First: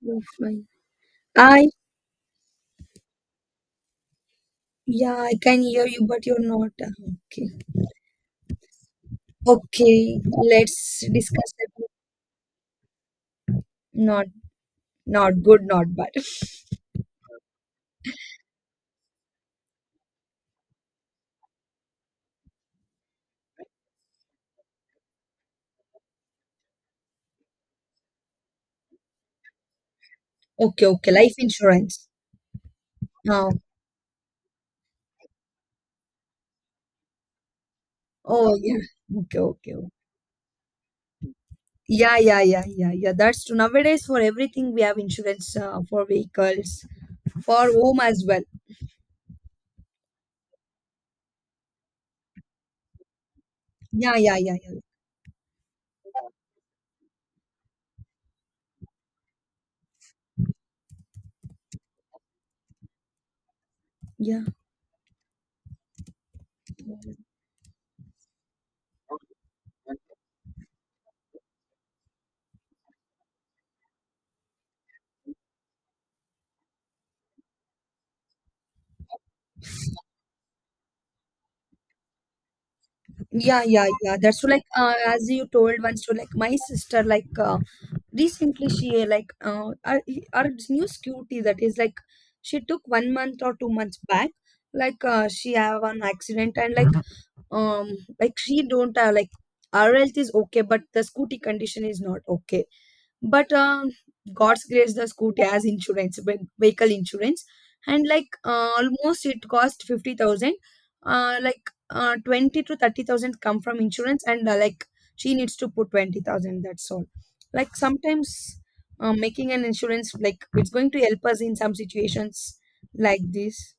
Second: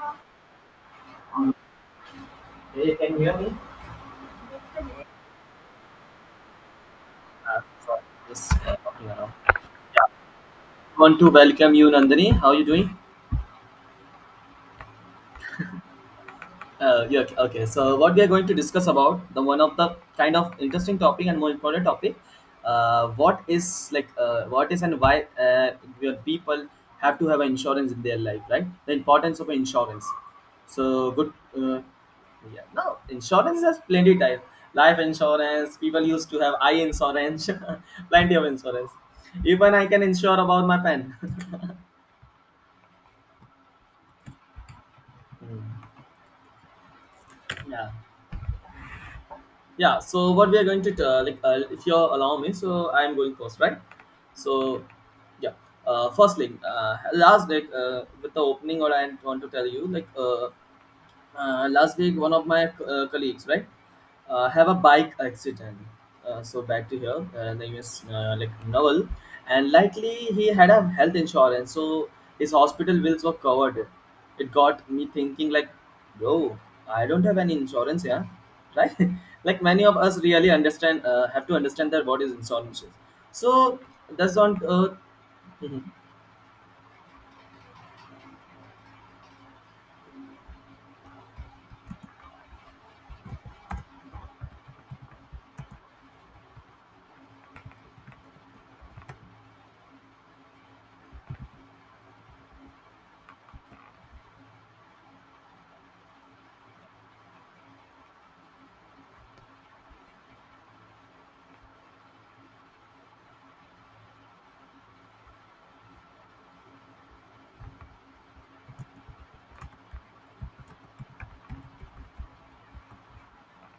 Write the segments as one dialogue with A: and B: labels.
A: You're fine. I,
B: Hey, can you hear me?
A: yeah, I can hear you, but you're not. Okay.
B: Sorry, just talking around. Yeah,
A: Okay, let's
B: want to
A: discuss
B: welcome you,
A: about
B: Nandini. How are you doing?
A: not not good, not bad.
B: Yeah, okay. So what we are going to discuss about the one of the kind of interesting topic and more important topic, what is and why your people have to have an insurance in their life, right? The importance of insurance.
A: Okay, okay,
B: So good.
A: life
B: Uh,
A: insurance.
B: yeah, no,
A: Oh,
B: insurance has plenty type. Life insurance. People used to have eye insurance, plenty of
A: oh yeah.
B: insurance.
A: Okay, okay,
B: Even I
A: okay.
B: can insure about my pen.
A: Yeah, yeah, yeah, yeah, yeah. That's true. Nowadays, for everything we have insurance
B: Hmm.
A: for vehicles, for
B: Yeah.
A: home as well.
B: Yeah, so what we are going to if you allow me, so I'm going first, right?
A: Yeah, yeah,
B: So
A: yeah, yeah.
B: yeah, first like last like with the opening, or I want to tell you, last week one of my colleagues, right,
A: Yeah.
B: have a bike accident. So back to here, name is Naval, and likely he had a health insurance, so his hospital bills were covered. It got me thinking like, bro, I don't have any insurance here, right? Like many of us really understand have to understand that what is insurance is.
A: Yeah,
B: So
A: yeah, yeah.
B: that's
A: That's true.
B: not.
A: Like, as you told once, to like my sister, recently she like our, our new scooty that is like she took 1 month or 2 months back she have an accident and um like she don't like our health is okay but the scooty condition is not okay but god's grace the scooty has insurance vehicle insurance and almost it cost 50,000, 20 to 30,000 come from insurance and like she needs to put 20,000, that's all. Like sometimes making an insurance like it's going to help us in some situations like this.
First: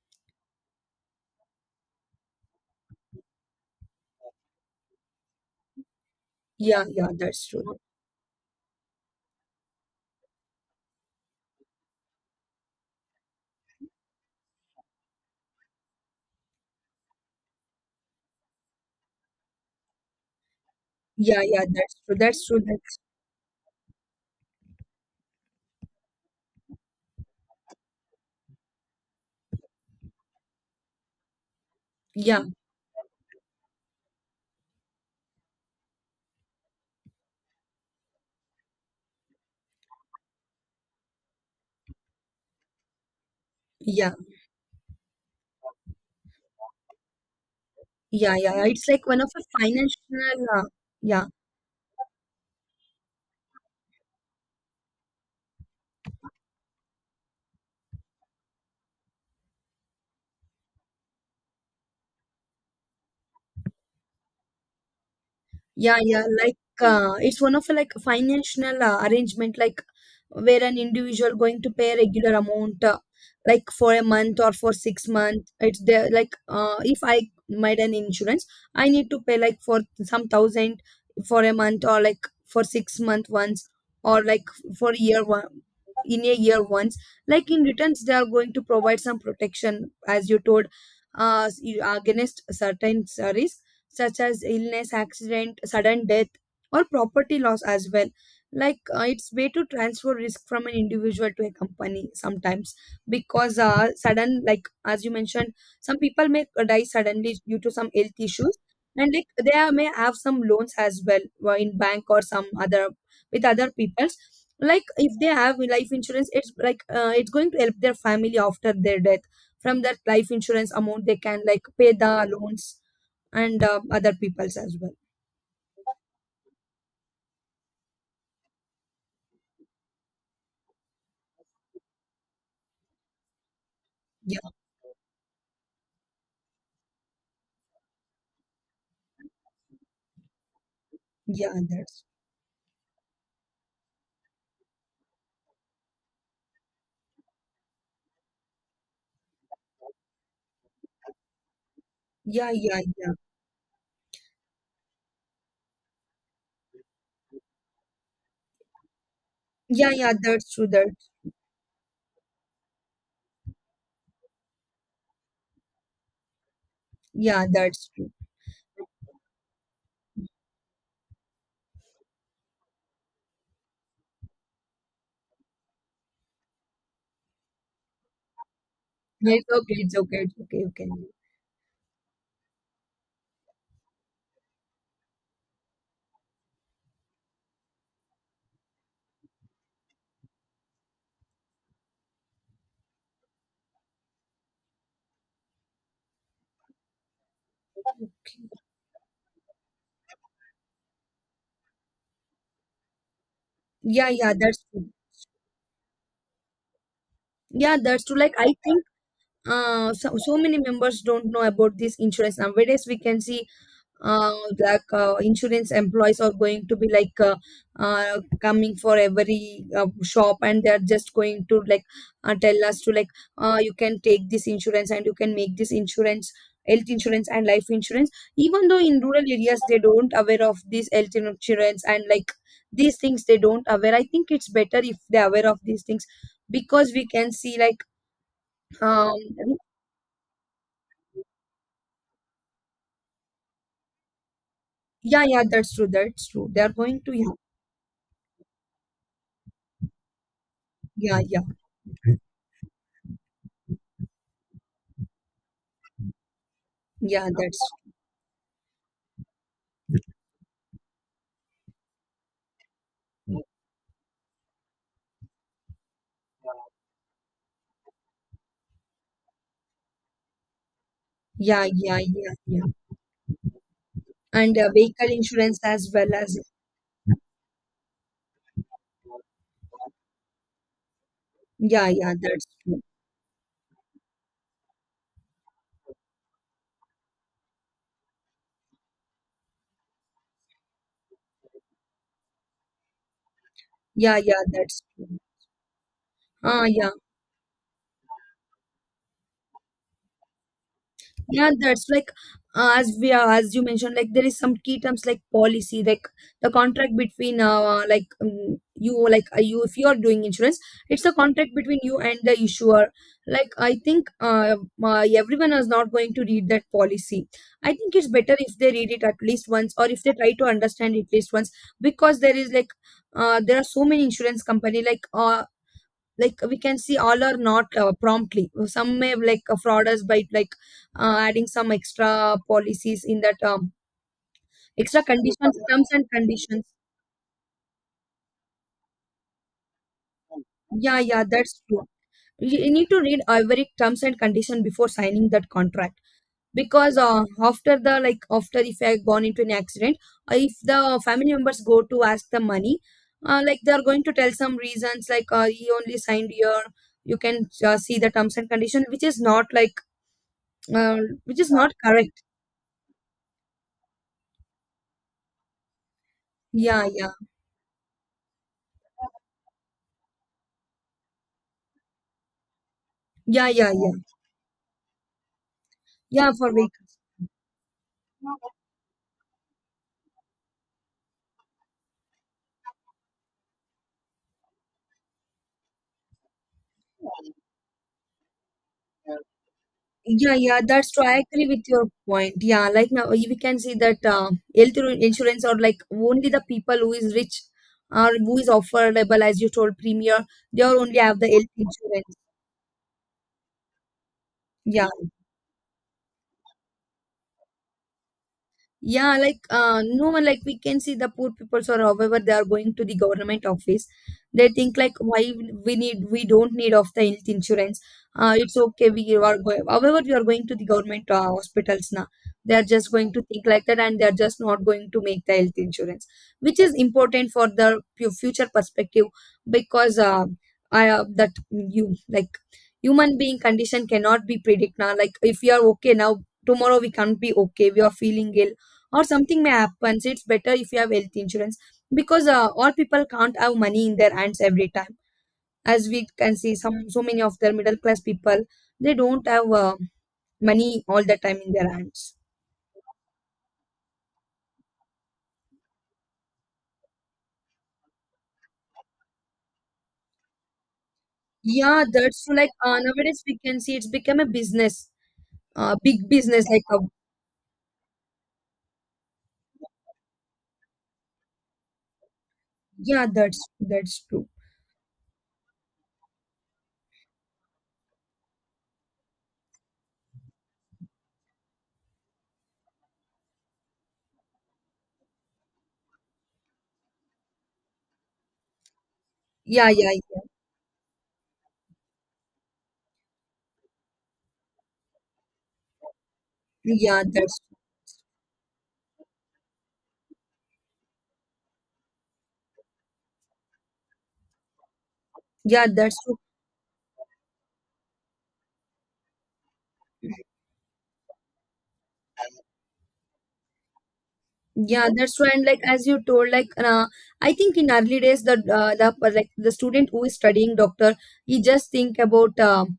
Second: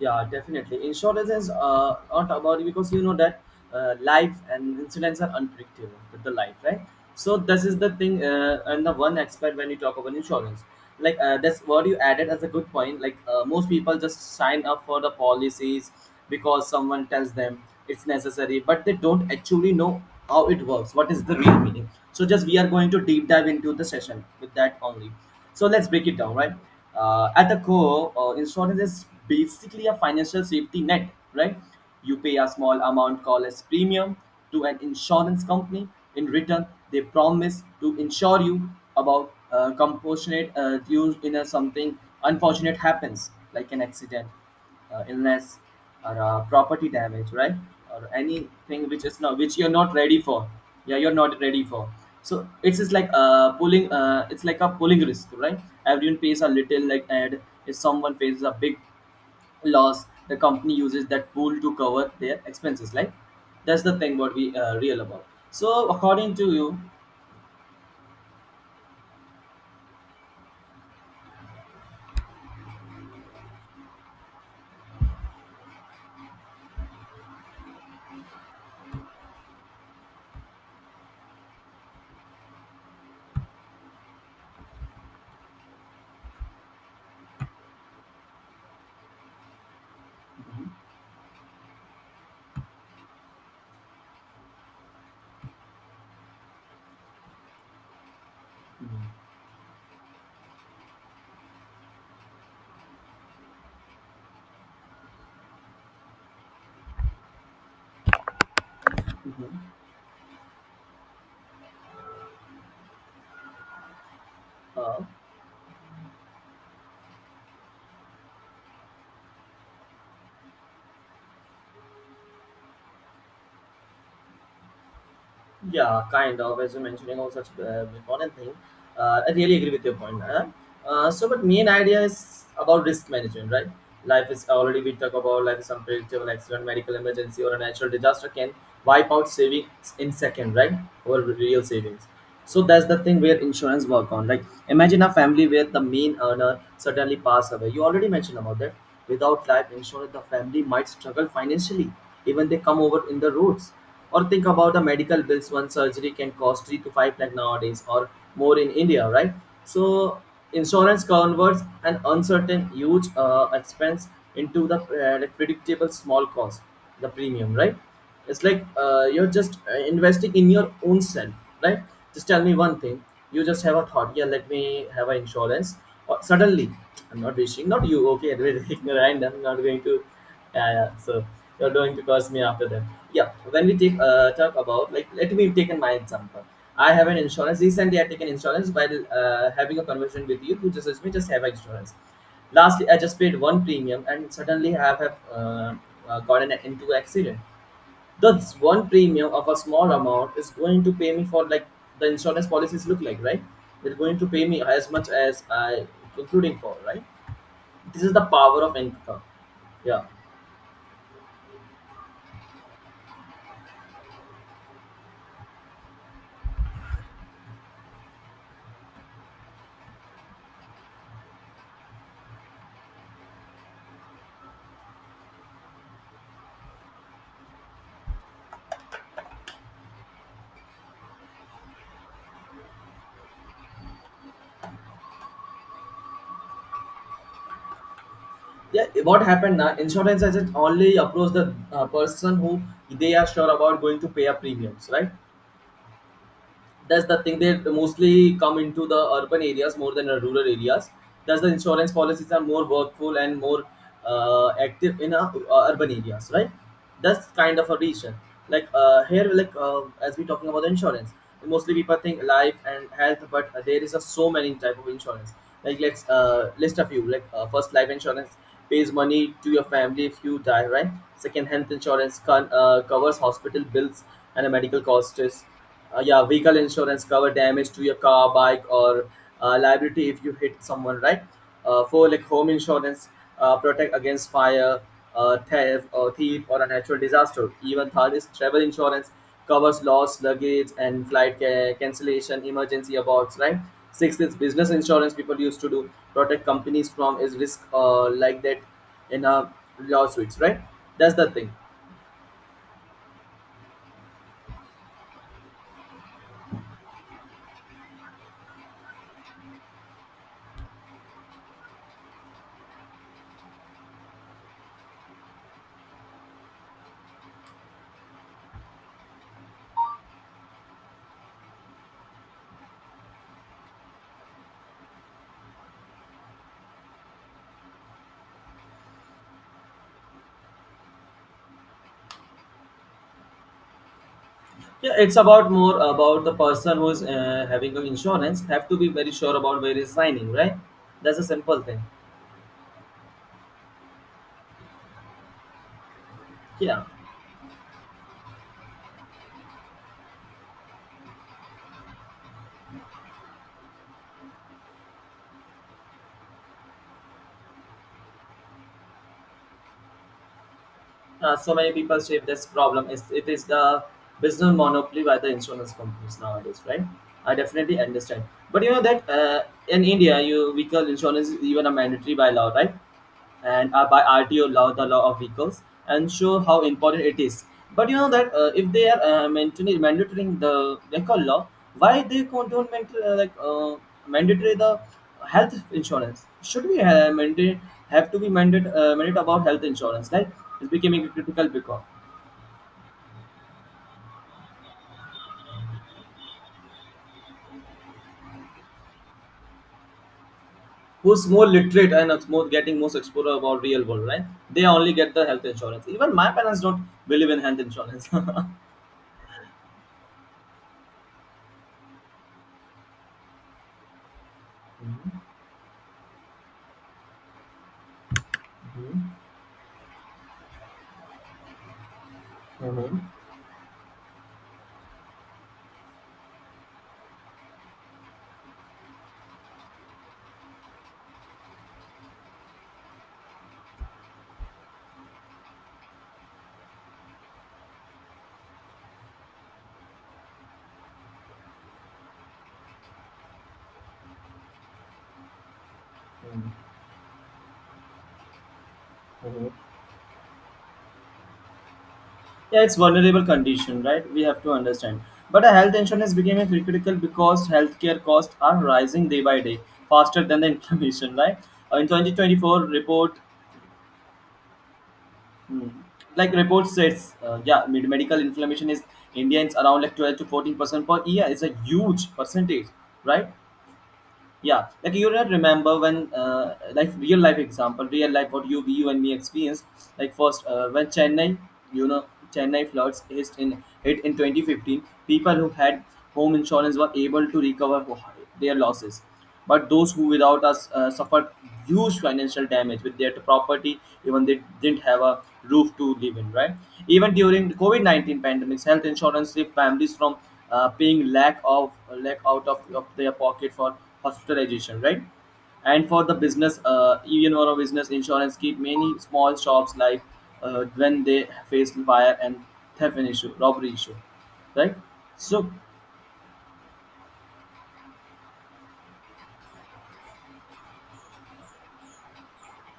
B: Yeah, definitely. Insurance is not about, because you know that life and incidents are unpredictable with the life, right?
A: Yeah,
B: So
A: that's
B: this
A: true.
B: is the thing, and the one aspect when you talk about insurance, that's what you added as a good point. Most people just sign up for the policies because someone tells them it's necessary, but they don't actually know how it works. What is the
A: yeah
B: real
A: yeah
B: meaning?
A: that's true,
B: So
A: that's
B: just we
A: true,
B: are going
A: that's
B: to deep dive into the session with that only. So let's break it down, right? At the core, insurance is basically a financial safety net, right? You pay
A: yeah
B: a small amount called as premium to an insurance company. In return, they promise to insure you about compassionate due in a something unfortunate happens, like an
A: yeah
B: accident, illness, or property damage, right? Or
A: yeah. It's
B: anything which
A: like one
B: is
A: of
B: not,
A: the
B: which you're not ready
A: financial
B: for. Yeah you're
A: yeah.
B: not ready for. So it's just like pulling it's like a pulling risk, right? Everyone pays a little, like, and if someone faces a big loss, the company uses that pool to cover their expenses, like that's the thing what we real about. So
A: Yeah, yeah,
B: according to
A: like
B: you.
A: it's one of a, like financial arrangement, like where an individual going to pay a regular amount, like for a month or for 6 months. It's there, like if I made an insurance, I need to pay like for some thousand for a month or like for 6 month once, or like for year one, in a year once. Like in returns, they are going to provide some protection, as you told, against certain risk such as illness, accident, sudden death, or property loss as well. Like
B: Mhm.
A: it's way to transfer risk from an individual to a company sometimes because sudden, like as you mentioned, some people may die suddenly due to some health issues, and like they
B: Mhm.
A: may have some loans as well in bank or some other with other people's. Like
B: Uh,
A: if they have life insurance, it's like it's going to help their family after their death. From that life insurance amount, they can like pay the loans and other people's as well.
B: yeah, kind of. As you mentioning on such important thing, I really agree with your point. Huh? So, but main idea is about risk management, right? Life
A: Yeah,
B: is already we talk about, life is unpredictable. Accident, medical emergency, or a natural disaster can wipe out savings in second, right? Or
A: yeah,
B: real
A: that's
B: savings. So that's the thing where insurance work on, like imagine a family where the main earner suddenly pass away. You already mentioned about that. Without life insurance, the family might struggle financially, even
A: yeah,
B: they come
A: yeah,
B: over
A: yeah,
B: in the roads. Or think about the medical bills. One surgery can cost 3 to 5 lakh nowadays or more in India, right? So
A: yeah, yeah. That's true. That
B: insurance converts an uncertain huge expense into the like, predictable small cost, the
A: yeah,
B: premium, right?
A: that's true.
B: It's like you're just investing in your own self, right? Just tell me one thing. You just have a thought, yeah, let me have an insurance, or suddenly, I'm not wishing not you, okay, anyway, random, I'm
A: It's
B: not
A: okay.
B: going to.
A: It's okay. It's okay.
B: Yeah,
A: You can.
B: yeah, so you're going to curse me after that. Yeah, when we take talk about, like let me take in my example. I have an insurance, recently I taken insurance while having a conversation with you, you just asked me, just have an insurance. Lastly, I just paid one premium and suddenly I have uh, gotten into an accident. That's one premium of a small amount is going to pay me for, like, the insurance policies look like, right? They're
A: Yeah,
B: going to
A: yeah,
B: pay me
A: that's true.
B: as much as I including for, right?
A: Yeah,
B: This
A: that's
B: is
A: true.
B: the
A: Like I
B: power of
A: think,
B: income. Yeah.
A: so, so many members don't know about this insurance nowadays. We can see like insurance employees are going to be like coming for every shop and they are just going to like tell us to like you can take this insurance and you can make this insurance, health insurance and life insurance. Even though in rural areas they don't aware of this health insurance and like these things they don't aware. I think it's better if they aware of these things because we can see like
B: Yeah, eh,
A: um
B: what happened now? Insurance agent only approach the person who they are sure about going to pay a premiums, right?
A: yeah, yeah, that's true, that's true, they are going
B: That's
A: to
B: the
A: yeah,
B: thing, they mostly come into the urban areas more than the rural areas.
A: yeah
B: Thus
A: yeah,
B: the insurance policies are more workful and more active in urban areas, right? That's
A: yeah
B: kind of
A: that's
B: a reason. Like here like As we talking about the insurance, mostly people think life and health, but there is a so many type of insurance. Let's list a few. First, life insurance pays money to your family if you die, right? Second,
A: Yeah,
B: health
A: yeah,
B: insurance
A: yeah, yeah.
B: covers hospital bills and a
A: And
B: medical
A: vehicle
B: costs.
A: insurance as well
B: Yeah,
A: as
B: vehicle insurance cover damage to your car, bike, or liability if you hit someone, right?
A: yeah,
B: For
A: yeah,
B: like
A: that's
B: home
A: true.
B: insurance, protect against fire, theft or thief or a natural disaster. Even third is travel insurance, covers loss luggage and flight ca- cancellation, emergency aborts, right?
A: Yeah,
B: Sixth is
A: yeah,
B: business
A: that's
B: insurance,
A: true.
B: people used to do protect
A: Ah,
B: companies
A: yeah.
B: from is risk, like that, in a lawsuits, right? That's the
A: Yeah,
B: thing.
A: that's like as we are, as you mentioned, like there is some key terms like policy, like the contract between you, like you, if you are doing insurance, it's a contract between you and the issuer. Like I think everyone is not going to read that policy. I think it's better if they read it at least once, or if they try to understand it at least once, because there is like there are so many insurance company like we can see all are not promptly, some may like fraud us by like adding some extra policies in that
B: Yeah,
A: extra
B: it's about
A: conditions,
B: more
A: terms and
B: about the
A: conditions.
B: person who is having an insurance have to be very sure about where is signing, right?
A: yeah
B: That's
A: yeah
B: a
A: that's
B: simple thing.
A: true. You need to read every terms and condition before signing that contract
B: Yeah,
A: because after the like after if I gone into an accident, if the family members go to ask the money, like they are going to tell some reasons like you only signed, your you can see the terms and condition which is not like uh, which is
B: so
A: not
B: many people
A: correct.
B: shape this problem. It's, it is the business monopoly by the insurance companies nowadays, right?
A: Yeah, yeah,
B: I definitely understand. But you know that in India, you vehicle insurance is even a mandatory by law, right?
A: yeah, yeah,
B: And
A: yeah,
B: by RTO law, the law of vehicles, and
A: yeah.
B: show
A: For
B: how
A: we,
B: important it is. But you know that if they are mandatory mandatorying the vehicle law, why they con- don't mandatory, mandatory the health insurance? Should we mandate have to be mandate mandate about health insurance? Like,
A: yeah, yeah.
B: it's
A: That's true.
B: becoming
A: I agree
B: critical
A: with
B: because
A: your point. Yeah, like now we can see that health insurance, or like only the people who is rich or who is affordable, as you told, premier, they are only have
B: who's
A: the
B: more
A: health
B: literate and
A: insurance.
B: is more getting most exposure about real world, right? They
A: Yeah,
B: only get the health insurance. Even my parents don't believe in health insurance.
A: yeah, like no one, like we can see the poor people, or however they are going to the government office. They think like why we don't need of the health insurance. It's okay.
B: Mhm.
A: We are going, however we are going to the government hospitals now. They are just
B: Mhm.
A: going to think like that and they are just not going to make the health insurance, which is important for the future perspective because I that you like human being condition cannot be predict now. Like if you are okay now, tomorrow we can't be okay. We are feeling ill or something may happen. So it's better if you have health insurance because all people can't have money in their hands every time. As we can
B: Hmm.
A: see, some so many of their middle class people they don't have
B: Mm-hmm.
A: money all the time in their hands.
B: Yeah, it's vulnerable condition, right? We have to understand. But a health insurance became a critical because healthcare costs are rising day by day, faster than the inflation, right?
A: Yeah,
B: In
A: that's true. Like
B: 2024 report,
A: nowadays we can see it's become a business,
B: hmm,
A: big
B: like
A: business. Like
B: report
A: a,
B: says, yeah, med- medical inflammation is Indians around like 12 to 14% per year. It's a huge percentage,
A: yeah,
B: right?
A: that's true.
B: Yeah, like you don't remember when like real life example, real life, what you and me experienced, like first when Chennai, you know, Chennai floods hit in 2015. People who had home insurance were able to recover ho- their losses,
A: Yeah,
B: but
A: yeah,
B: those who
A: yeah,
B: without us suffered huge financial damage with their property, even they didn't have a roof to live in, right?
A: yeah.
B: Even
A: That's
B: during the COVID-19 pandemic, health insurance saved families from paying lack of, lack out of their pocket for hospitalization, right?
A: yeah,
B: And
A: that's
B: for the
A: true.
B: business, even for a business, insurance keep many small shops like when they face fire and theft issue, robbery issue, right?
A: Yeah, that's why. And
B: So,
A: like as you told, like I think in early days, the like the student who is studying doctor, he just think about um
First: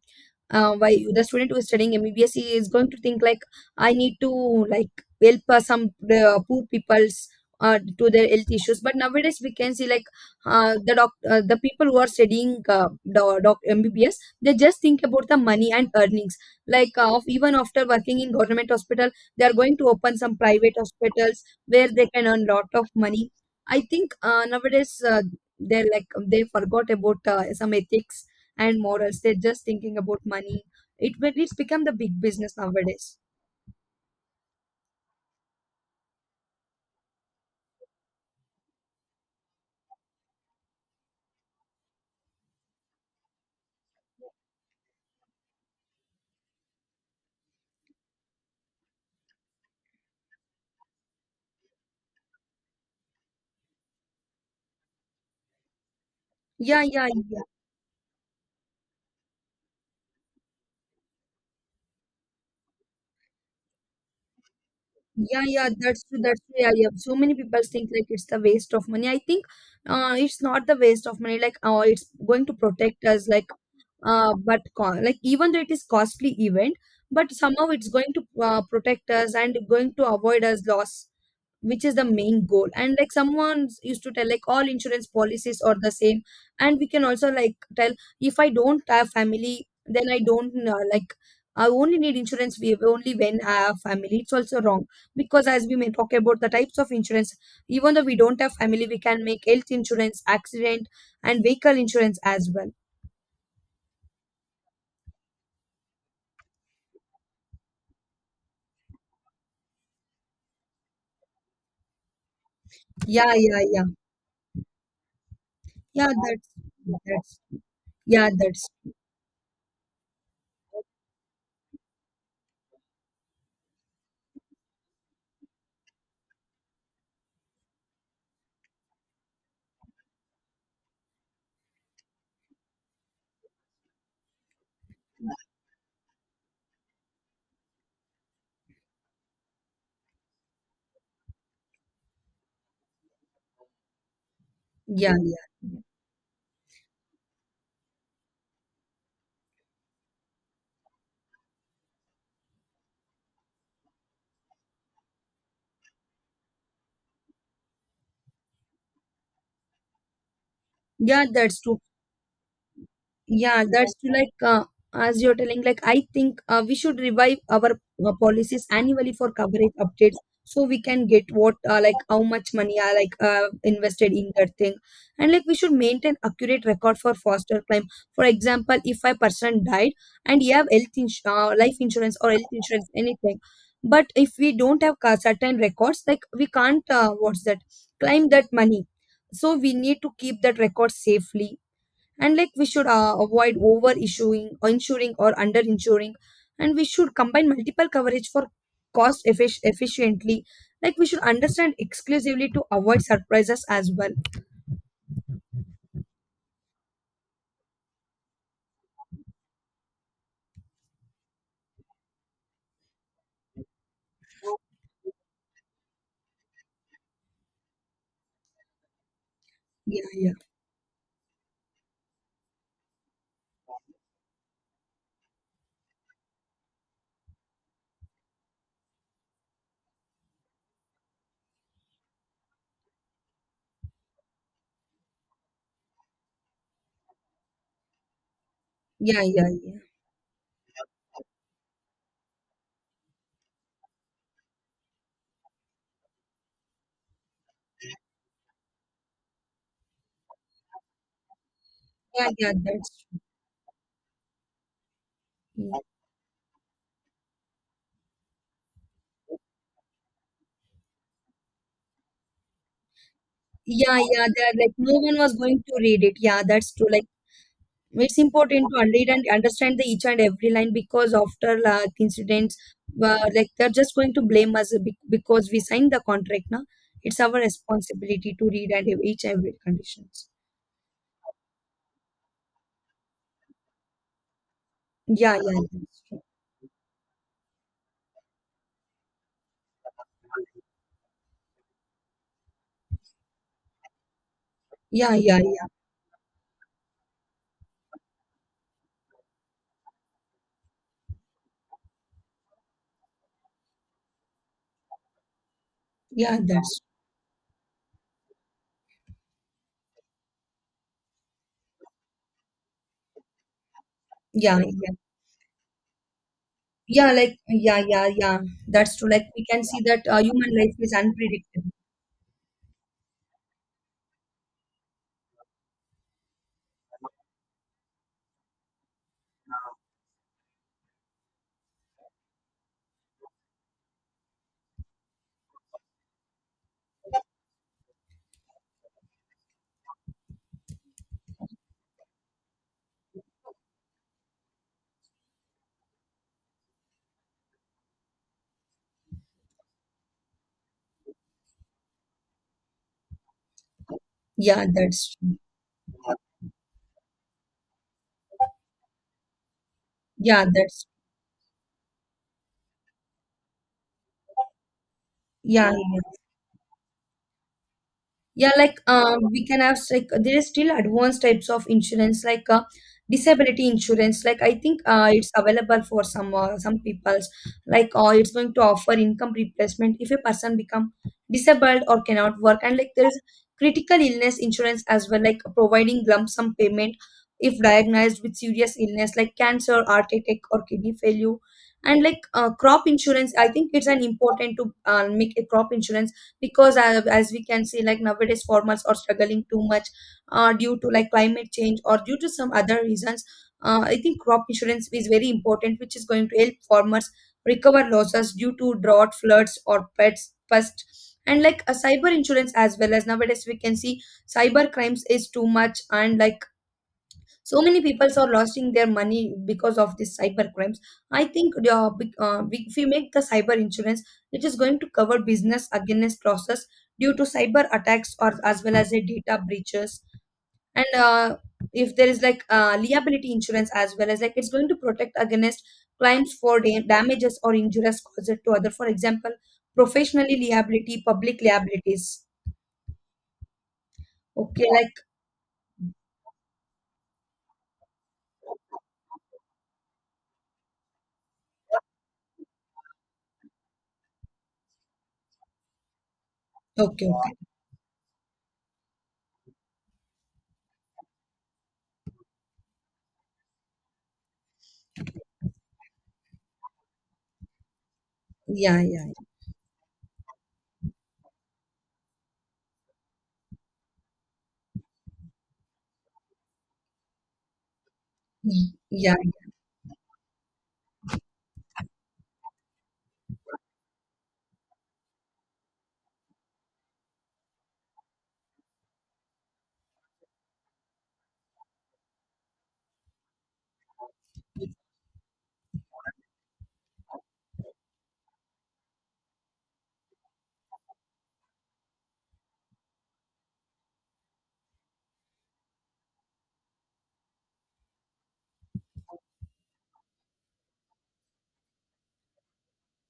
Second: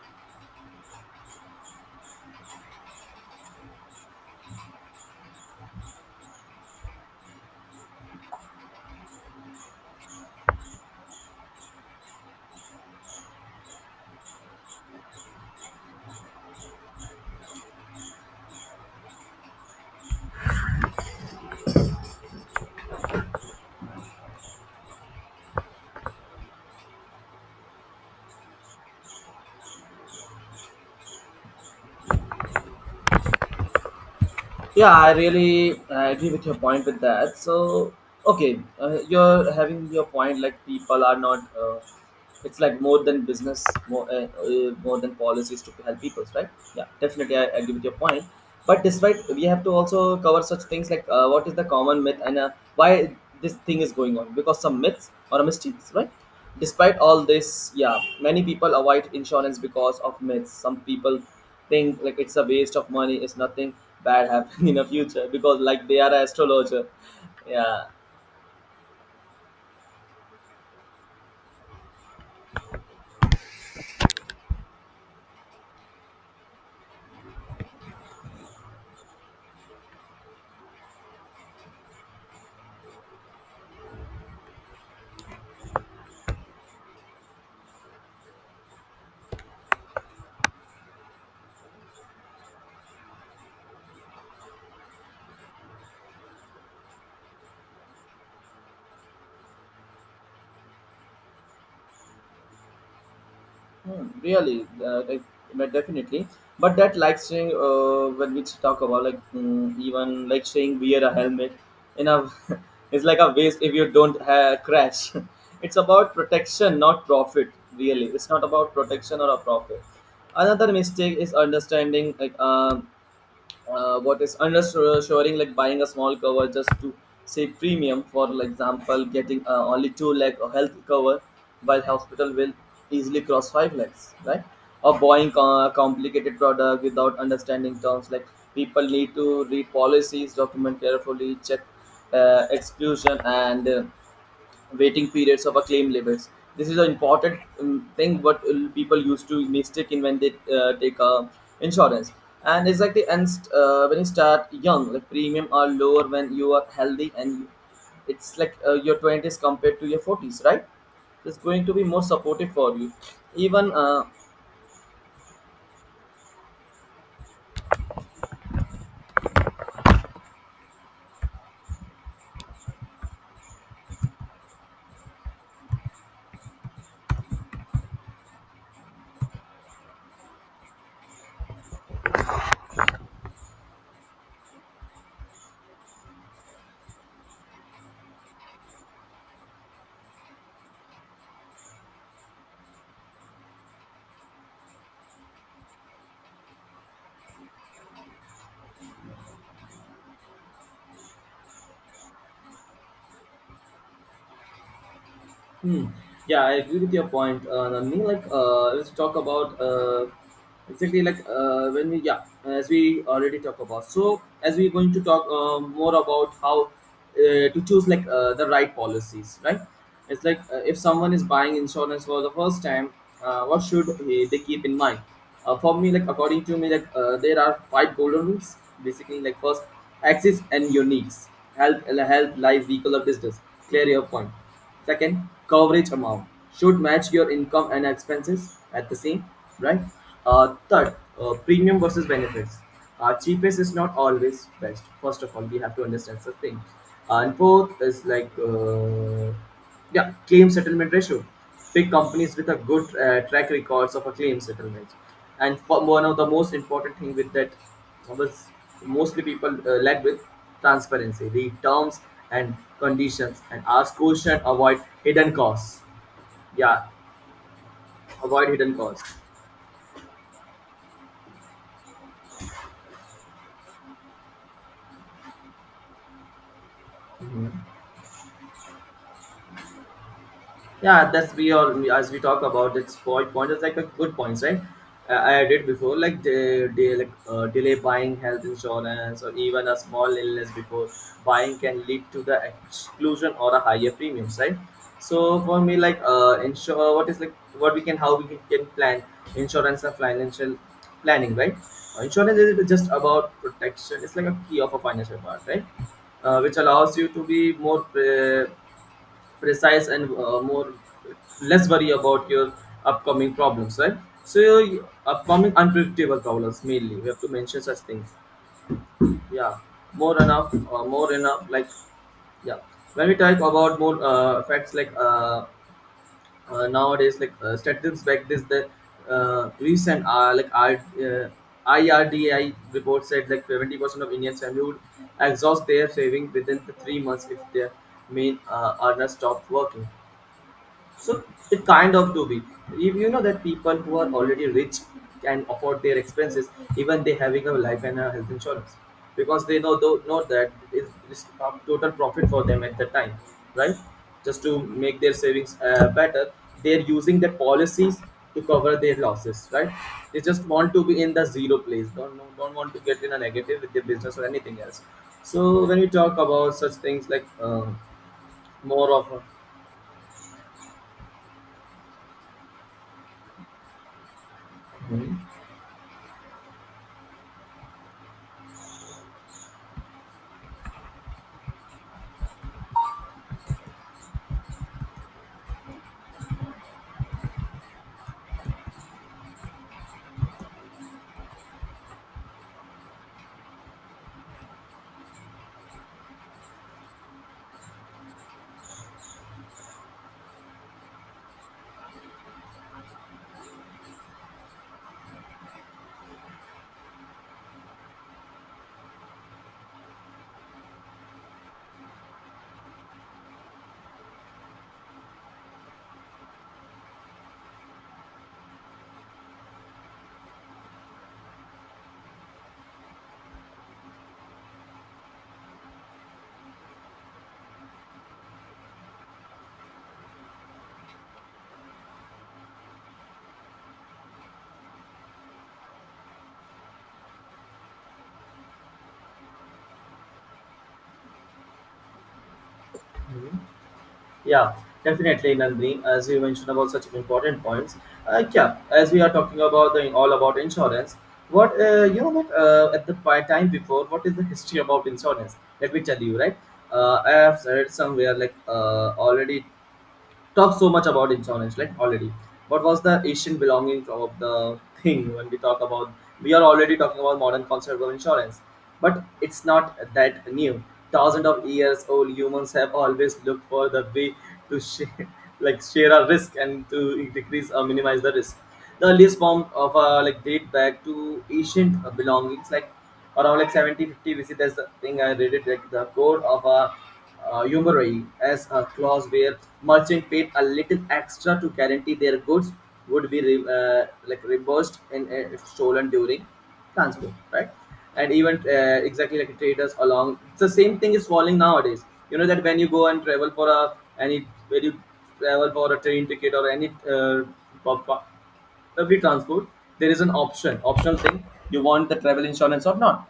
A: uh, why the student who is studying MBBS he is going to think like I need to like help some poor people's to their health issues. But nowadays we can see like the people who are studying doc, doc MBBS, they just think about the money and earnings. Like of even after working in government hospital they are going to open some private hospitals where they can earn lot of money. I think nowadays. They're like they forgot about some ethics and morals. They're just thinking about money. It when it's become the big business nowadays.
B: yeah, I really agree with your point with that. So, okay, you're having your point like people are not. It's like more than business, more more than policies to help people, right? Yeah, definitely, I agree with your point. But despite we have to also cover such things like what is the common myth and why this thing is going on, because some myths or mistakes, right?
A: Yeah,
B: Despite
A: yeah,
B: all
A: yeah,
B: this, yeah, many people avoid insurance because of myths. Some people think like it's a waste of money, it's nothing bad happening in the future
A: yeah,
B: because
A: yeah.
B: like they
A: That's
B: are
A: true.
B: an
A: That's true. Yeah,
B: astrologer.
A: yeah. So many people
B: Yeah.
A: think like it's the waste of money. I think it's not the waste of money. Like, oh, it's going to protect us. Like, like even though it is costly event, but somehow it's going to protect us and going to avoid us loss, which is the main goal. And like someone used to tell like all insurance policies are the same, and we can also like tell if I don't have family then I don't like I only need insurance, we only when I have family, it's also wrong because as we may talk about the types of insurance, even though we don't have family we can make health insurance, accident and vehicle insurance as well.
B: Hmm, really, but definitely. But that, like, saying when we talk about like mm, even like saying wear a helmet, in a it's like a
A: yeah
B: waste
A: yeah
B: if
A: yeah
B: you don't ha- crash. It's
A: yeah
B: about
A: that's
B: protection, not
A: that's
B: profit. Really,
A: yeah,
B: it's not
A: that's
B: about protection or a profit. Another mistake is understanding what is undershoring, like buying a small cover just to say premium. For example, getting only 2 lakh of health cover while hospital will easily cross 5 lakhs, right? Or buying co- complicated product without understanding terms, like people need to read policies document carefully, check exclusion and waiting
A: yeah yeah
B: periods of a claim limits. This is an important thing what people used to mistake in when they take insurance. And it's like the and when you start young, the premium are lower when you are healthy, and it's like your twenties compared to your forties, right?
A: yeah,
B: It's
A: that's
B: going to
A: true.
B: be more supportive for you.
A: Yeah,
B: Even
A: that's true. Like as you're telling, like I think we should revive our policies annually for coverage updates, so we can get what like how much money are like invested in that thing, and like we should maintain accurate record for foster claim. For example, if a person died and you have health ins life insurance or health insurance anything, but if we don't have certain records, like we can't what's that claim that money. So we need to keep that record safely, and like we should avoid over issuing or insuring or under insuring, and we should combine multiple coverage for cost efficiently. Like we should understand exclusively to avoid surprises as well.
B: Hmm. Yeah, I agree with your point. Nandini, let's talk about exactly as we already talked about. So as we're going to talk more about how to choose the right policies, right?
A: yeah
B: It's
A: yeah
B: if someone is buying insurance for the first time, what should they keep in mind? For me, like according to me, there are 5 golden rules. Basically, like first, access and your needs, help, health, life, vehicle, or business. Clear your point. Second, coverage amount should match your income and expenses at the
A: yeah
B: same,
A: yeah yeah
B: right? Third, premium versus benefits. Cheapest is not always best. First of all, we have to understand such thing. And fourth is claim settlement ratio. Pick
A: yeah
B: companies with
A: yeah
B: a
A: that's
B: good
A: true.
B: track records of a claim settlement. And for one of the most important thing with that was, mostly people led with transparency, the terms and conditions, and ask
A: Yeah,
B: question,
A: that like
B: avoid
A: no one was
B: hidden
A: going to
B: costs.
A: read it. Yeah, that's
B: Yeah,
A: true. Like it's
B: avoid
A: important
B: hidden
A: to read
B: costs.
A: and understand the each and every line because after like incidents like they're just going to blame us because we signed the contract. Now it's our
B: Mhm.
A: responsibility to read and each and every conditions.
B: Yeah, that's, we all as we talk about it's point is like a good points, right?
A: yeah
B: I
A: yeah
B: did before
A: that's true.
B: like delay buying health insurance or even a small illness before buying can lead to the exclusion or a higher premiums, right?
A: yeah yeah
B: So for
A: yeah
B: me, like insure what is like what we can, how we can plan insurance and financial planning, right? Insurance is just about protection, it's like a key of a financial part, right?
A: yeah,
B: Which
A: that's
B: allows you to be more uh, precise and more less worry about your upcoming problems, right? So
A: yeah
B: your
A: yeah
B: upcoming unpredictable problems mainly we
A: yeah
B: have to
A: like
B: mention such
A: yeah yeah
B: things.
A: yeah That's true. Like we
B: yeah
A: can see that human life is
B: More enough like,
A: unpredictable.
B: yeah, when we talk about more facts, nowadays statistics back this, the recent uh, IRDI report said like 70% of Indian family would exhaust their saving within the 3 months if their main earner stopped working. So it kind of do be. If you know that people who are already rich can afford their expenses, even they having a life and a health insurance, because they know that it's a total profit for them at the time, right? Just to
A: Yeah
B: make their
A: that's true
B: savings better, they're using their policies to cover their losses, right? They
A: yeah
B: just want to
A: that's
B: be in the zero place. Don't want to get in a negative with their business or anything else. So
A: yeah.
B: when we talk about such things
A: Yeah, like
B: more of. A,
A: we can have like there is still advanced types of insurance like disability insurance. Like I think
B: Mhm.
A: it's available for some people's. Like it's going to offer income replacement if a person become disabled or cannot work. And like there is critical illness insurance as well, like providing lump sum payment if diagnosed with serious illness like cancer, heart attack, or kidney failure. And like crop insurance, I think it's an important to make a crop insurance because as we can see like nowadays farmers are struggling too much due to like climate change or due to some other reasons. I think crop insurance is very important, which is going to help farmers recover losses due to drought, floods, or pets pests, and like a cyber insurance as well. As nowadays we can see cyber crimes is too much and like so many people are losing their money because of these cyber crimes. I think if we make the cyber insurance, it is going to cover business against losses due to cyber attacks or as well as a data breaches. And if there is like liability insurance as well, as like it's going to protect against claims for damages or injuries caused to other. For example, professionally liability, public liabilities.
B: Mhm. Yeah,
A: Okay, like
B: definitely, Nandini. As you mentioned about such important points, yeah. As we are talking about the all about insurance, what you know what at the time before, what is the history about insurance? Let me tell you, right?
A: okay,
B: I
A: okay,
B: have read somewhere already talked so much about insurance, like already. What was the Asian belonging of the thing when we talk about? We are already talking about modern concept of insurance,
A: yeah,
B: but
A: yeah,
B: it's not that new. Thousands of years old humans have always looked for the way to share, like share a risk and to decrease or minimize the risk. The
A: yeah,
B: earliest
A: yeah,
B: form of like date back to ancient belongings, like around like 70 50 BC. There's the thing I read it like the code of a usury as a clause where merchant paid a little extra to guarantee their goods would be reimbursed and if stolen during transport, right? And even exactly like traders along, it's the same thing is falling nowadays. You know that when you go and travel for a any when you travel for a train ticket or any uh, pub- every transport, there is an optional thing, you want the travel insurance or not,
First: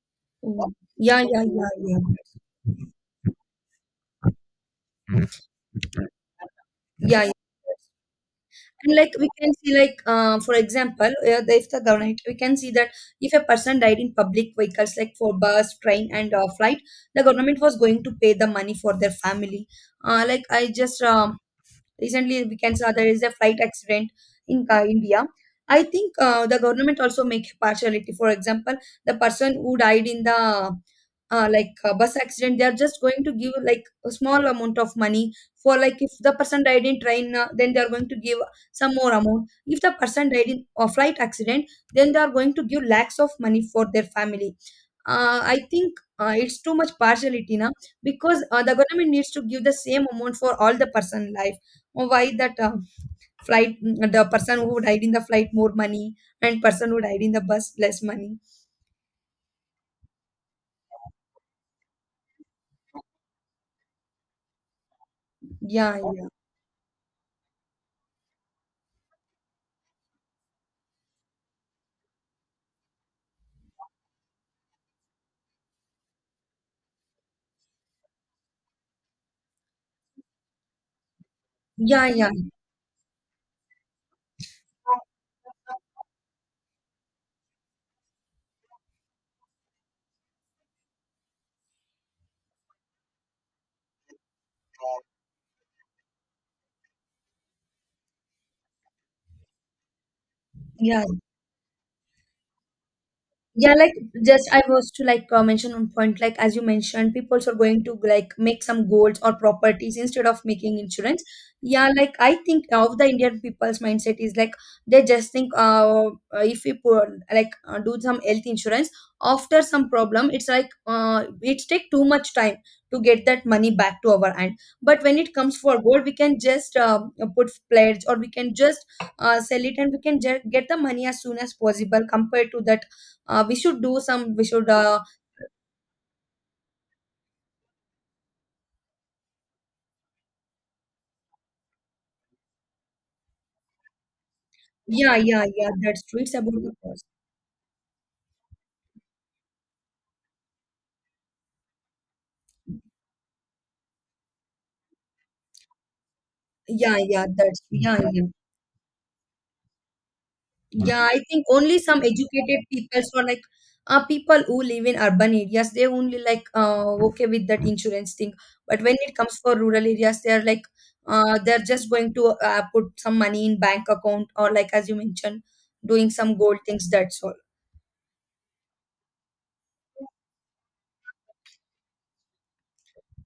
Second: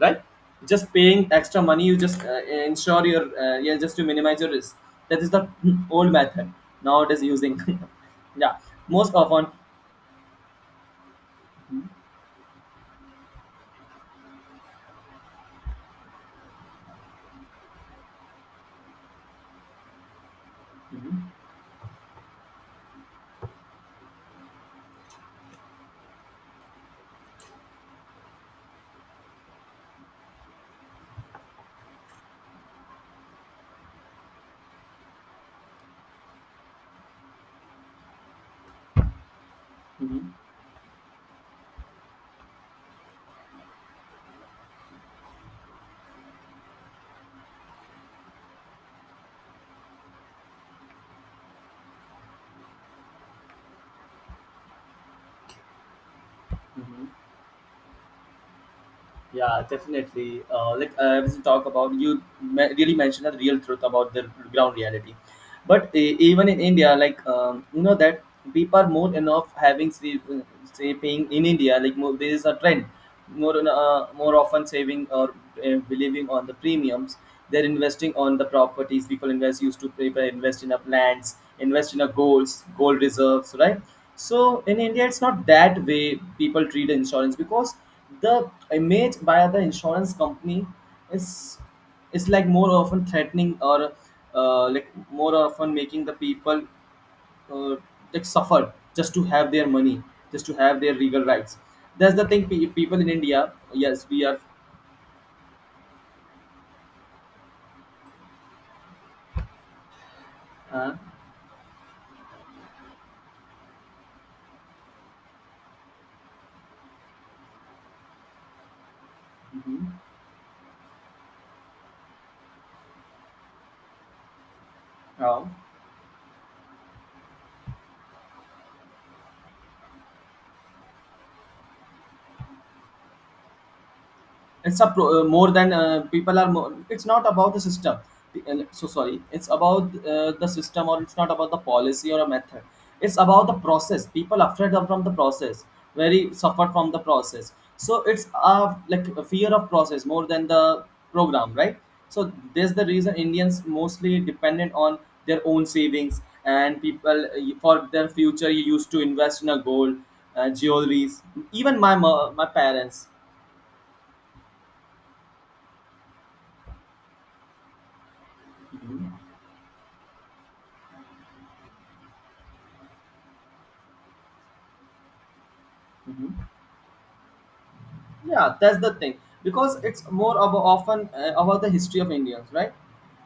B: right? Just
A: yeah,
B: paying
A: yeah,
B: extra
A: yeah.
B: money you
A: Yeah.
B: just ensure your yeah, just to minimize your risk. That is the old method. Now it is
A: Yeah, yeah.
B: using. Yeah,
A: And like
B: most
A: we
B: often.
A: can see, like for example, if the
B: Mhm,
A: government, we can see that if a person died in public vehicles, like for bus, train, and flight, the government was going to pay the money for their family. Like I just
B: mhm,
A: recently we can saw there is a flight accident in India. I think the government also make partiality. For example, the person who died in the like bus accident, they are just going to give like a small amount of money. For like if the person died in train, then they are going to give some more amount. If the person
B: mhm,
A: died in a flight accident, then they are going to give lakhs of money for their family. I think it's too much partiality now because the government needs to give the same amount for all the person life. Oh, why that flight, the person who died in the flight more money and person who
B: mhm.
A: died in the bus less money.
B: Yeah, definitely. I was talk about, really mentioned the real truth about the ground reality. But
A: Yeah, yeah,
B: even in India, you know that people are more enough having say, say paying in India. Like more, there is a trend more in, more often saving or believing on the premiums. They're investing on the properties. People invest in a plants, invest in
A: yeah,
B: a
A: yeah,
B: goals, gold reserves, right? So in India, it's not that way people treat insurance because the image by the insurance company is is like more often threatening or like more often making the people uh, like suffer just to have their money, just to have their
A: yeah.
B: legal rights. That's the thing. People in India,
A: Yeah, like
B: yes, we are.
A: just I was to like mention one point, like as you mentioned, people are going to like make some goals or properties instead of making
B: Uh,
A: insurance. Yeah, like I think of the Indian people's mindset is like they just think, if we put, like do some health insurance after some
B: mhm.
A: problem, it's like it take too much time to get that money back to our hand. But when it
B: Yeah,
A: comes for gold, we can just put pledge or we can just sell it and we can just get the money as soon as possible compared to that. We should do some. We should.
B: it's a pro, more than people are more, it's not about the system, so sorry, it's about the system, or it's not about the policy or a method, it's about the process, people afraid of from the
A: Yeah, yeah,
B: process,
A: yeah. That's true.
B: very
A: It's about
B: suffer
A: the
B: from the
A: cost.
B: process. So it's a like a fear of process more than the program, right? So there's the reason Indians mostly dependent on their own savings, and
A: Yeah, yeah.
B: people
A: That's
B: for
A: yeah,
B: their
A: yeah,
B: future used to invest in a gold,
A: yeah. I
B: jewelries,
A: think only
B: even
A: some
B: my
A: educated people
B: parents.
A: or like people who live in urban areas they only like okay with that insurance thing. But when it comes for rural areas, they are like they're just going to put some money in bank account or like as you mentioned, doing some
B: Mhm.
A: gold things. That's all.
B: Yeah, that's the thing, because it's more about often about the history of Indians, right?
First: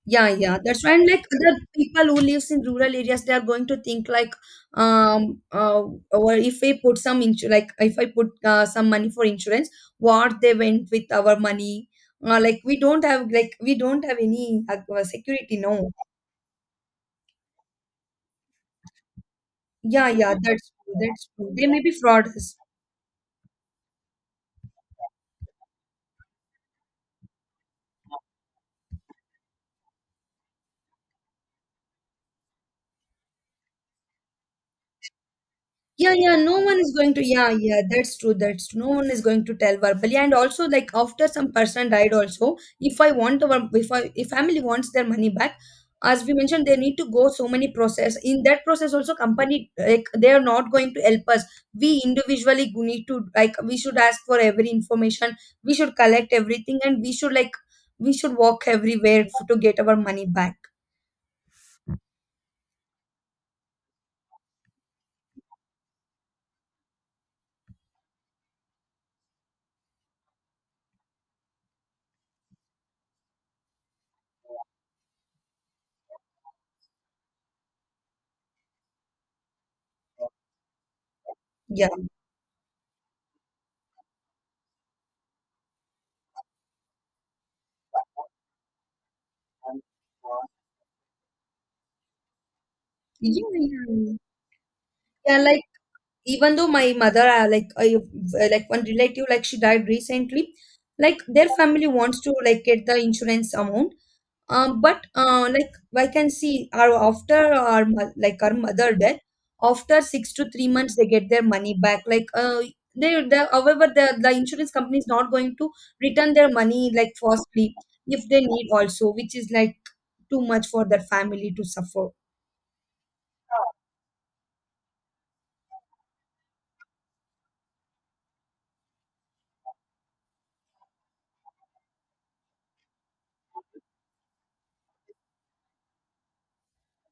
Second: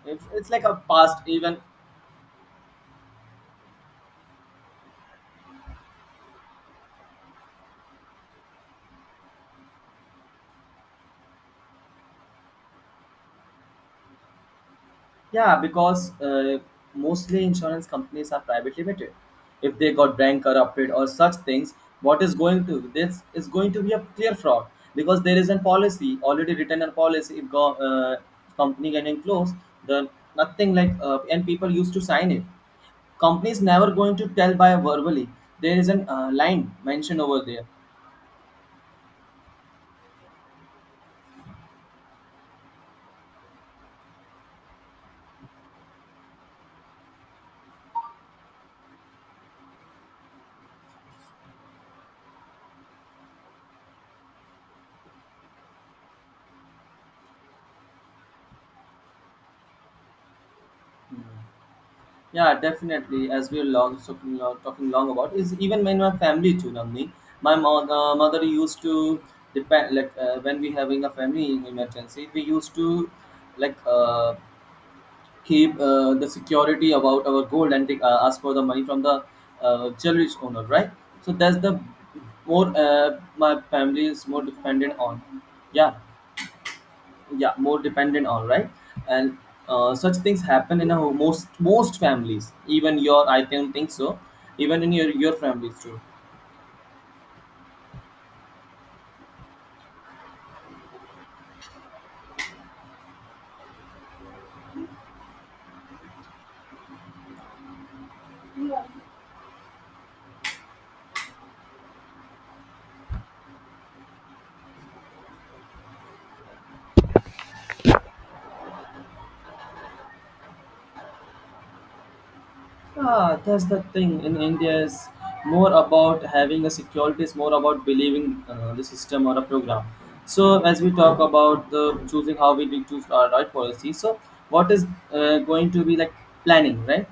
B: It's,
A: Yeah,
B: it's
A: yeah,
B: like
A: that's
B: a
A: why. And
B: past
A: like
B: even.
A: the people who lives in rural areas, they are going to think like, um, uh, or if I put like if I put some money for insurance, what they went with our money? Like we don't have any
B: Yeah,
A: security. No.
B: because mostly insurance companies are private limited. If they
A: Yeah,
B: got
A: yeah,
B: bank
A: that's
B: corrupted
A: true.
B: or
A: That's
B: such
A: true. There
B: things,
A: may be
B: what is
A: frauds.
B: going to, this is going to be a clear fraud, because there is a policy, already written a policy. If company getting closed, the nothing and people used to sign it. Companies never going to tell by verbally. There is a
A: Yeah, yeah, no
B: line
A: one is going
B: mentioned
A: to.
B: over
A: Yeah,
B: there.
A: yeah, that's true. That's true. No one is going to tell verbally. And also, like after some person died, also, if I want our, if I, if family wants their money back, as we mentioned, they need to go so many process. In that process, also, company like they are not going to help us. We individually need to like we should ask for every information. We should collect everything, and we should walk everywhere to get our money back.
B: Yeah, definitely. As we're talking long about, is even in my family too, Namni. My mother used to depend when we having a family emergency, we used to like uh, keep the security about our gold and take, ask for the money from the jewelry owner, right? So that's the
A: Yeah,
B: more my family is more dependent on. Yeah, yeah, more dependent on, right? And such things happen in a most families, even your,
A: yeah,
B: I don't think
A: yeah.
B: so, even in your
A: Yeah, like
B: families too.
A: even though my mother, like one relative like she died recently, like their family wants to like get the insurance amount, but like I can see our after our like our mother death, after 6 to 3 months they get their money back. Like uh they the however the the insurance company is not going to return their money like forcefully, if they need also, which is like too much for their family to suffer.
B: Ah, that's the thing. In India, is more about having a security. It's more about believing the system or a program. So, as we talk about the choosing how we will choose our right policy, so what is going to be like planning, right?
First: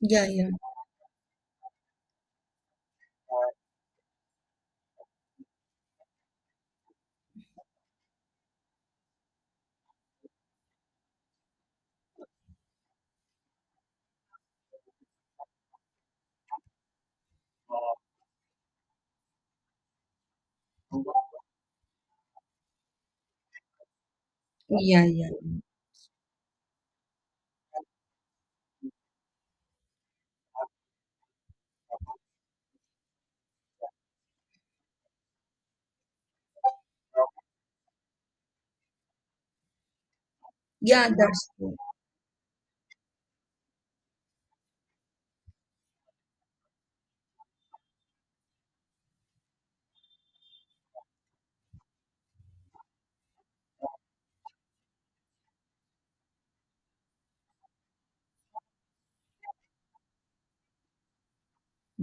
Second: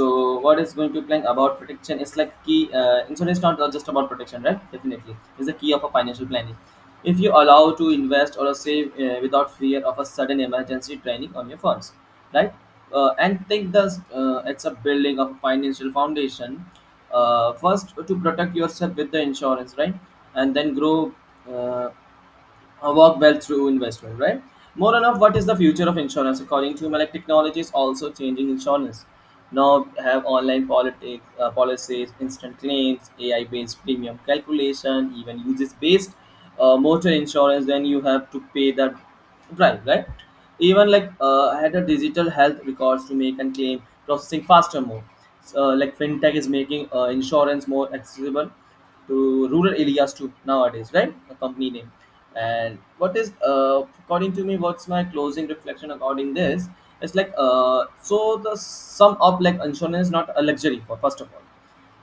A: Yeah, yeah,
B: what is going to plan about protection? It's like key. Insurance is not just about protection, right? Definitely, it's the key of a financial planning. If you allow to invest or save without fear of a sudden emergency draining on your funds, right? And think this it's a building of a financial foundation. First, to protect yourself with the insurance, right? And then grow uh, work well through investment, right? More
A: yeah,
B: and of
A: yeah,
B: what is the future of insurance, according to me, like technology is also changing insurance. Now have online policies, instant claims, AI-based premium calculation, even uses-based motor insurance. Then you have to pay that. Right, right. Even
A: yeah, that's
B: I
A: true.
B: had a
A: Yeah,
B: digital health records to make and claim processing faster more. So, fintech is making insurance more accessible to rural areas too nowadays, right? A company name. And what is according to me, what's my closing reflection according this? It's so the sum up, like insurance is not a luxury, for first of all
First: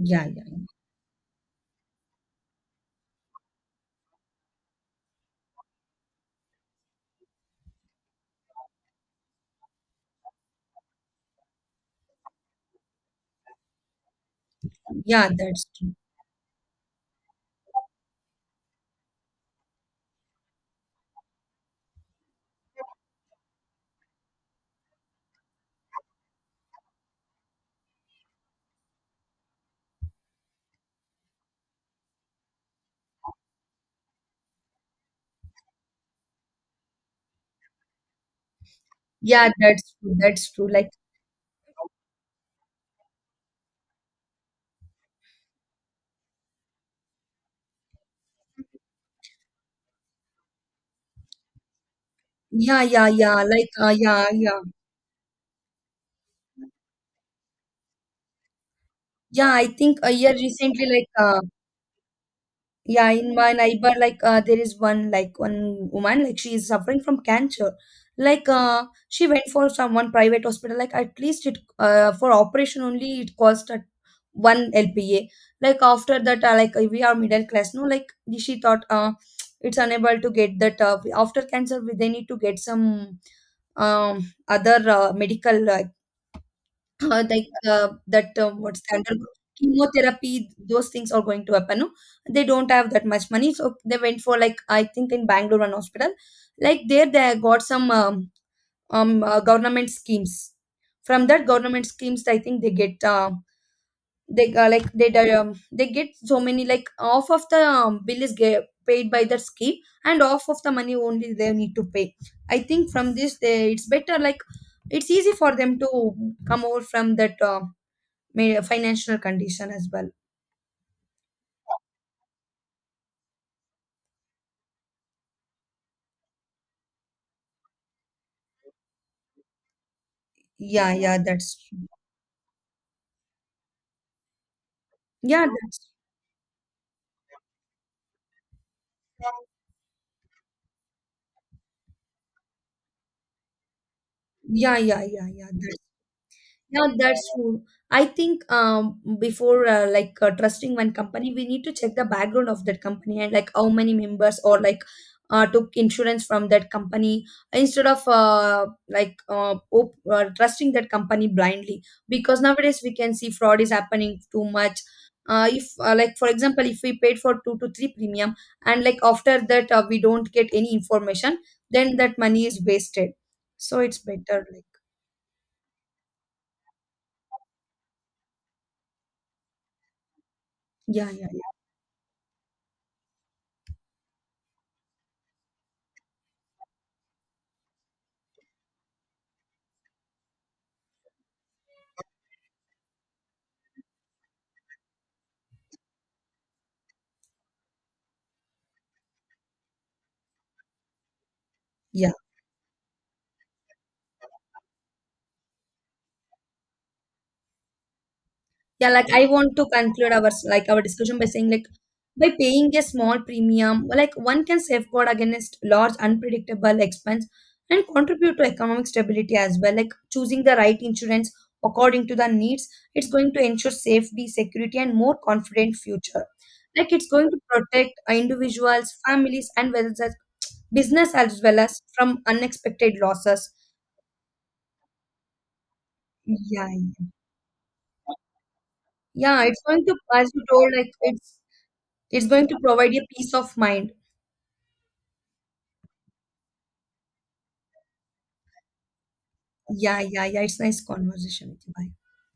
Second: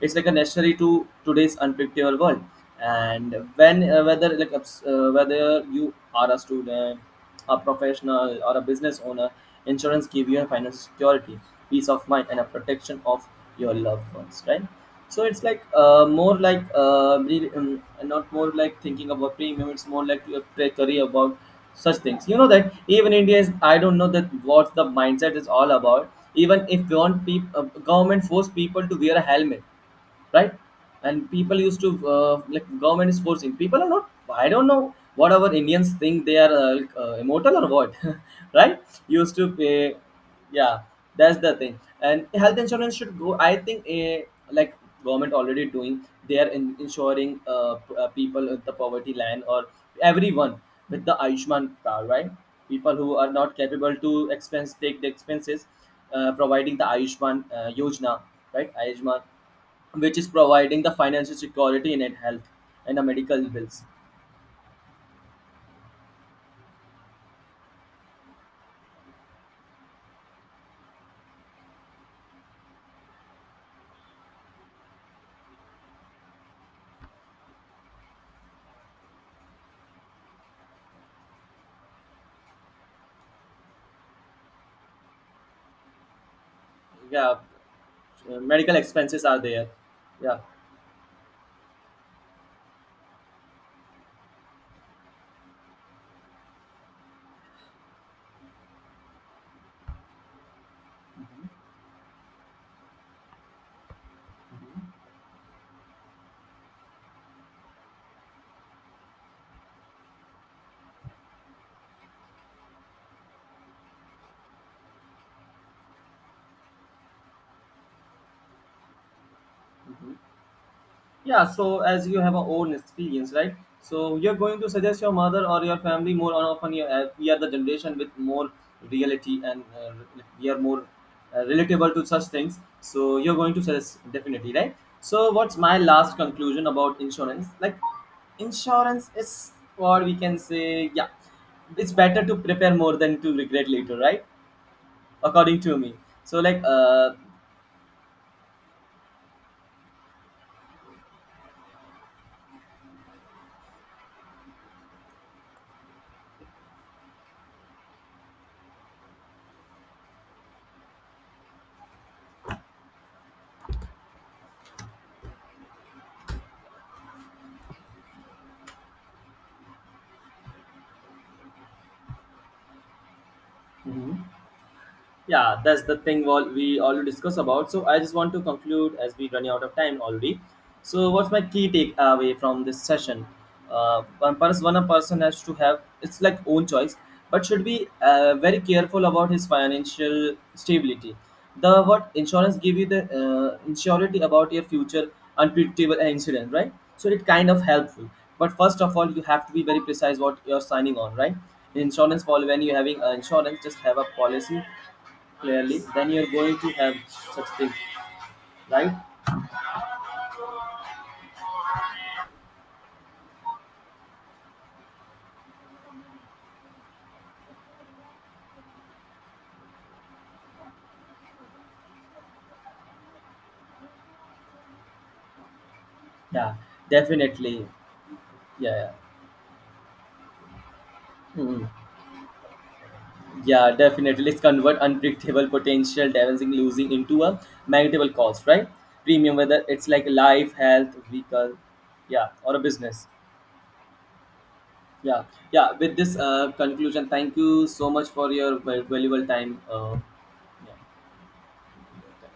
B: it's like a
A: yeah.
B: necessary to today's unpredictable world. And when whether you are a student, a professional, or a business owner, insurance give you a financial security, peace of mind, and a protection of your loved ones, right? So
A: Yeah,
B: it's like
A: that's true.
B: uh, more like uh, re- um, not more like thinking about premium, it's more like your career about such things. You know that even India is, I don't know that what the mindset is all about. Even if do want people, government force people to wear a helmet, right? And people used to like, government is forcing, people are not. I don't know what our Indians think, they are immortal or what. Right, used to
A: Yeah, that's
B: pay,
A: true. That's true.
B: yeah.
A: Like,
B: That's the thing. And health insurance should go, I think a like government already doing, they are insuring people at the poverty line or everyone with the Ayushman card, right?
A: yeah,
B: People
A: yeah,
B: who are
A: yeah.
B: not
A: Like,
B: capable to
A: yeah, yeah,
B: expense take the expenses, providing the Ayushman Yojana, right? Ayushman,
A: yeah. I think a
B: which is
A: year
B: providing
A: recently,
B: the
A: like,
B: financial security in it, health and the
A: yeah, in
B: medical
A: my
B: bills.
A: neighbor, like, there is one, like, one woman, like, she is suffering from cancer. Like, she went for some one private hospital. Like, at least for operation only, it cost at one LPA. Like, after that, like, we are middle class, no? Like, she thought, it's unable to get that. After cancer, we they need to get some other medical,
B: Yeah,
A: like that
B: medical
A: what's the
B: expenses
A: undergo
B: are there. Yeah,
A: chemotherapy those things are going to happen, no? They don't have that much money, so they went for like I think in Bangalore one hospital. Like, there they got some government schemes. From that government schemes I think they get they like they di- they get so many, like half of the bill is get paid by that scheme and half of the money only they need to pay. I think from this, it's better. Like, it's easy for them to come over from that financial condition as well.
B: yeah, so as you have a own experience, right? So you're going to suggest your mother or your family more often. You have, we are the generation with more reality and we are more
A: Yeah, yeah, that's
B: relatable to such things. So you're going to suggest definitely, right? So
A: yeah,
B: what's my
A: that's
B: last conclusion about insurance? Like, insurance is, or we can say, yeah, it's better to prepare more than to regret later, right?
A: yeah, yeah, yeah, yeah.
B: According to me. So like,
A: Yeah, that's true. I think before like trusting one company, we need to check the background of that company and like how many members or like took insurance from that company instead of trusting that company blindly, because nowadays we can see fraud is happening too much. If Like, for example, if we paid for two to three premium and like after that, we don't get any information, then that money is wasted. So it's better like.
B: yeah, that's the thing what we already discussed about. So I just want to conclude, as we running out of time already,
A: Yeah,
B: so
A: yeah,
B: what's my key takeaway from this session. One person one A person has to have it's like own choice, but should be very careful about his financial stability. The what insurance give you the insurity about your future unpredictable incident, right? So it kind of helpful. But first of all you have to be very precise what you're signing on, right? In
A: yeah.
B: insurance policy when you're having insurance, just have a policy clearly, then you're going to have such thing,
A: Yeah,
B: right?
A: like I want to conclude like our discussion by saying, like, by paying a small premium, like one can safeguard against large unpredictable expense and contribute to economic stability as well. Like, choosing the right insurance according to the needs, it's going to ensure safety, security, and more confident future.
B: Yeah,
A: Like it's going to
B: definitely.
A: protect
B: Yeah, yeah.
A: individuals, families, and well as business as well
B: Mm.
A: as from unexpected losses.
B: Yeah, definitely. Let's convert unpredictable potential dancing
A: Yeah,
B: losing
A: yeah.
B: into a manageable cost, right? Premium,
A: Yeah, it's
B: whether
A: going
B: it's
A: to,
B: like
A: as you
B: life,
A: told, like
B: health,
A: it's
B: vehicle,
A: it's
B: yeah,
A: going
B: or
A: to
B: a
A: provide a
B: business.
A: peace of mind.
B: Yeah, yeah. With this conclusion, thank you so much for your valuable time.
A: Yeah, yeah, yeah. It's nice conversation with you. Bye.
B: Yeah.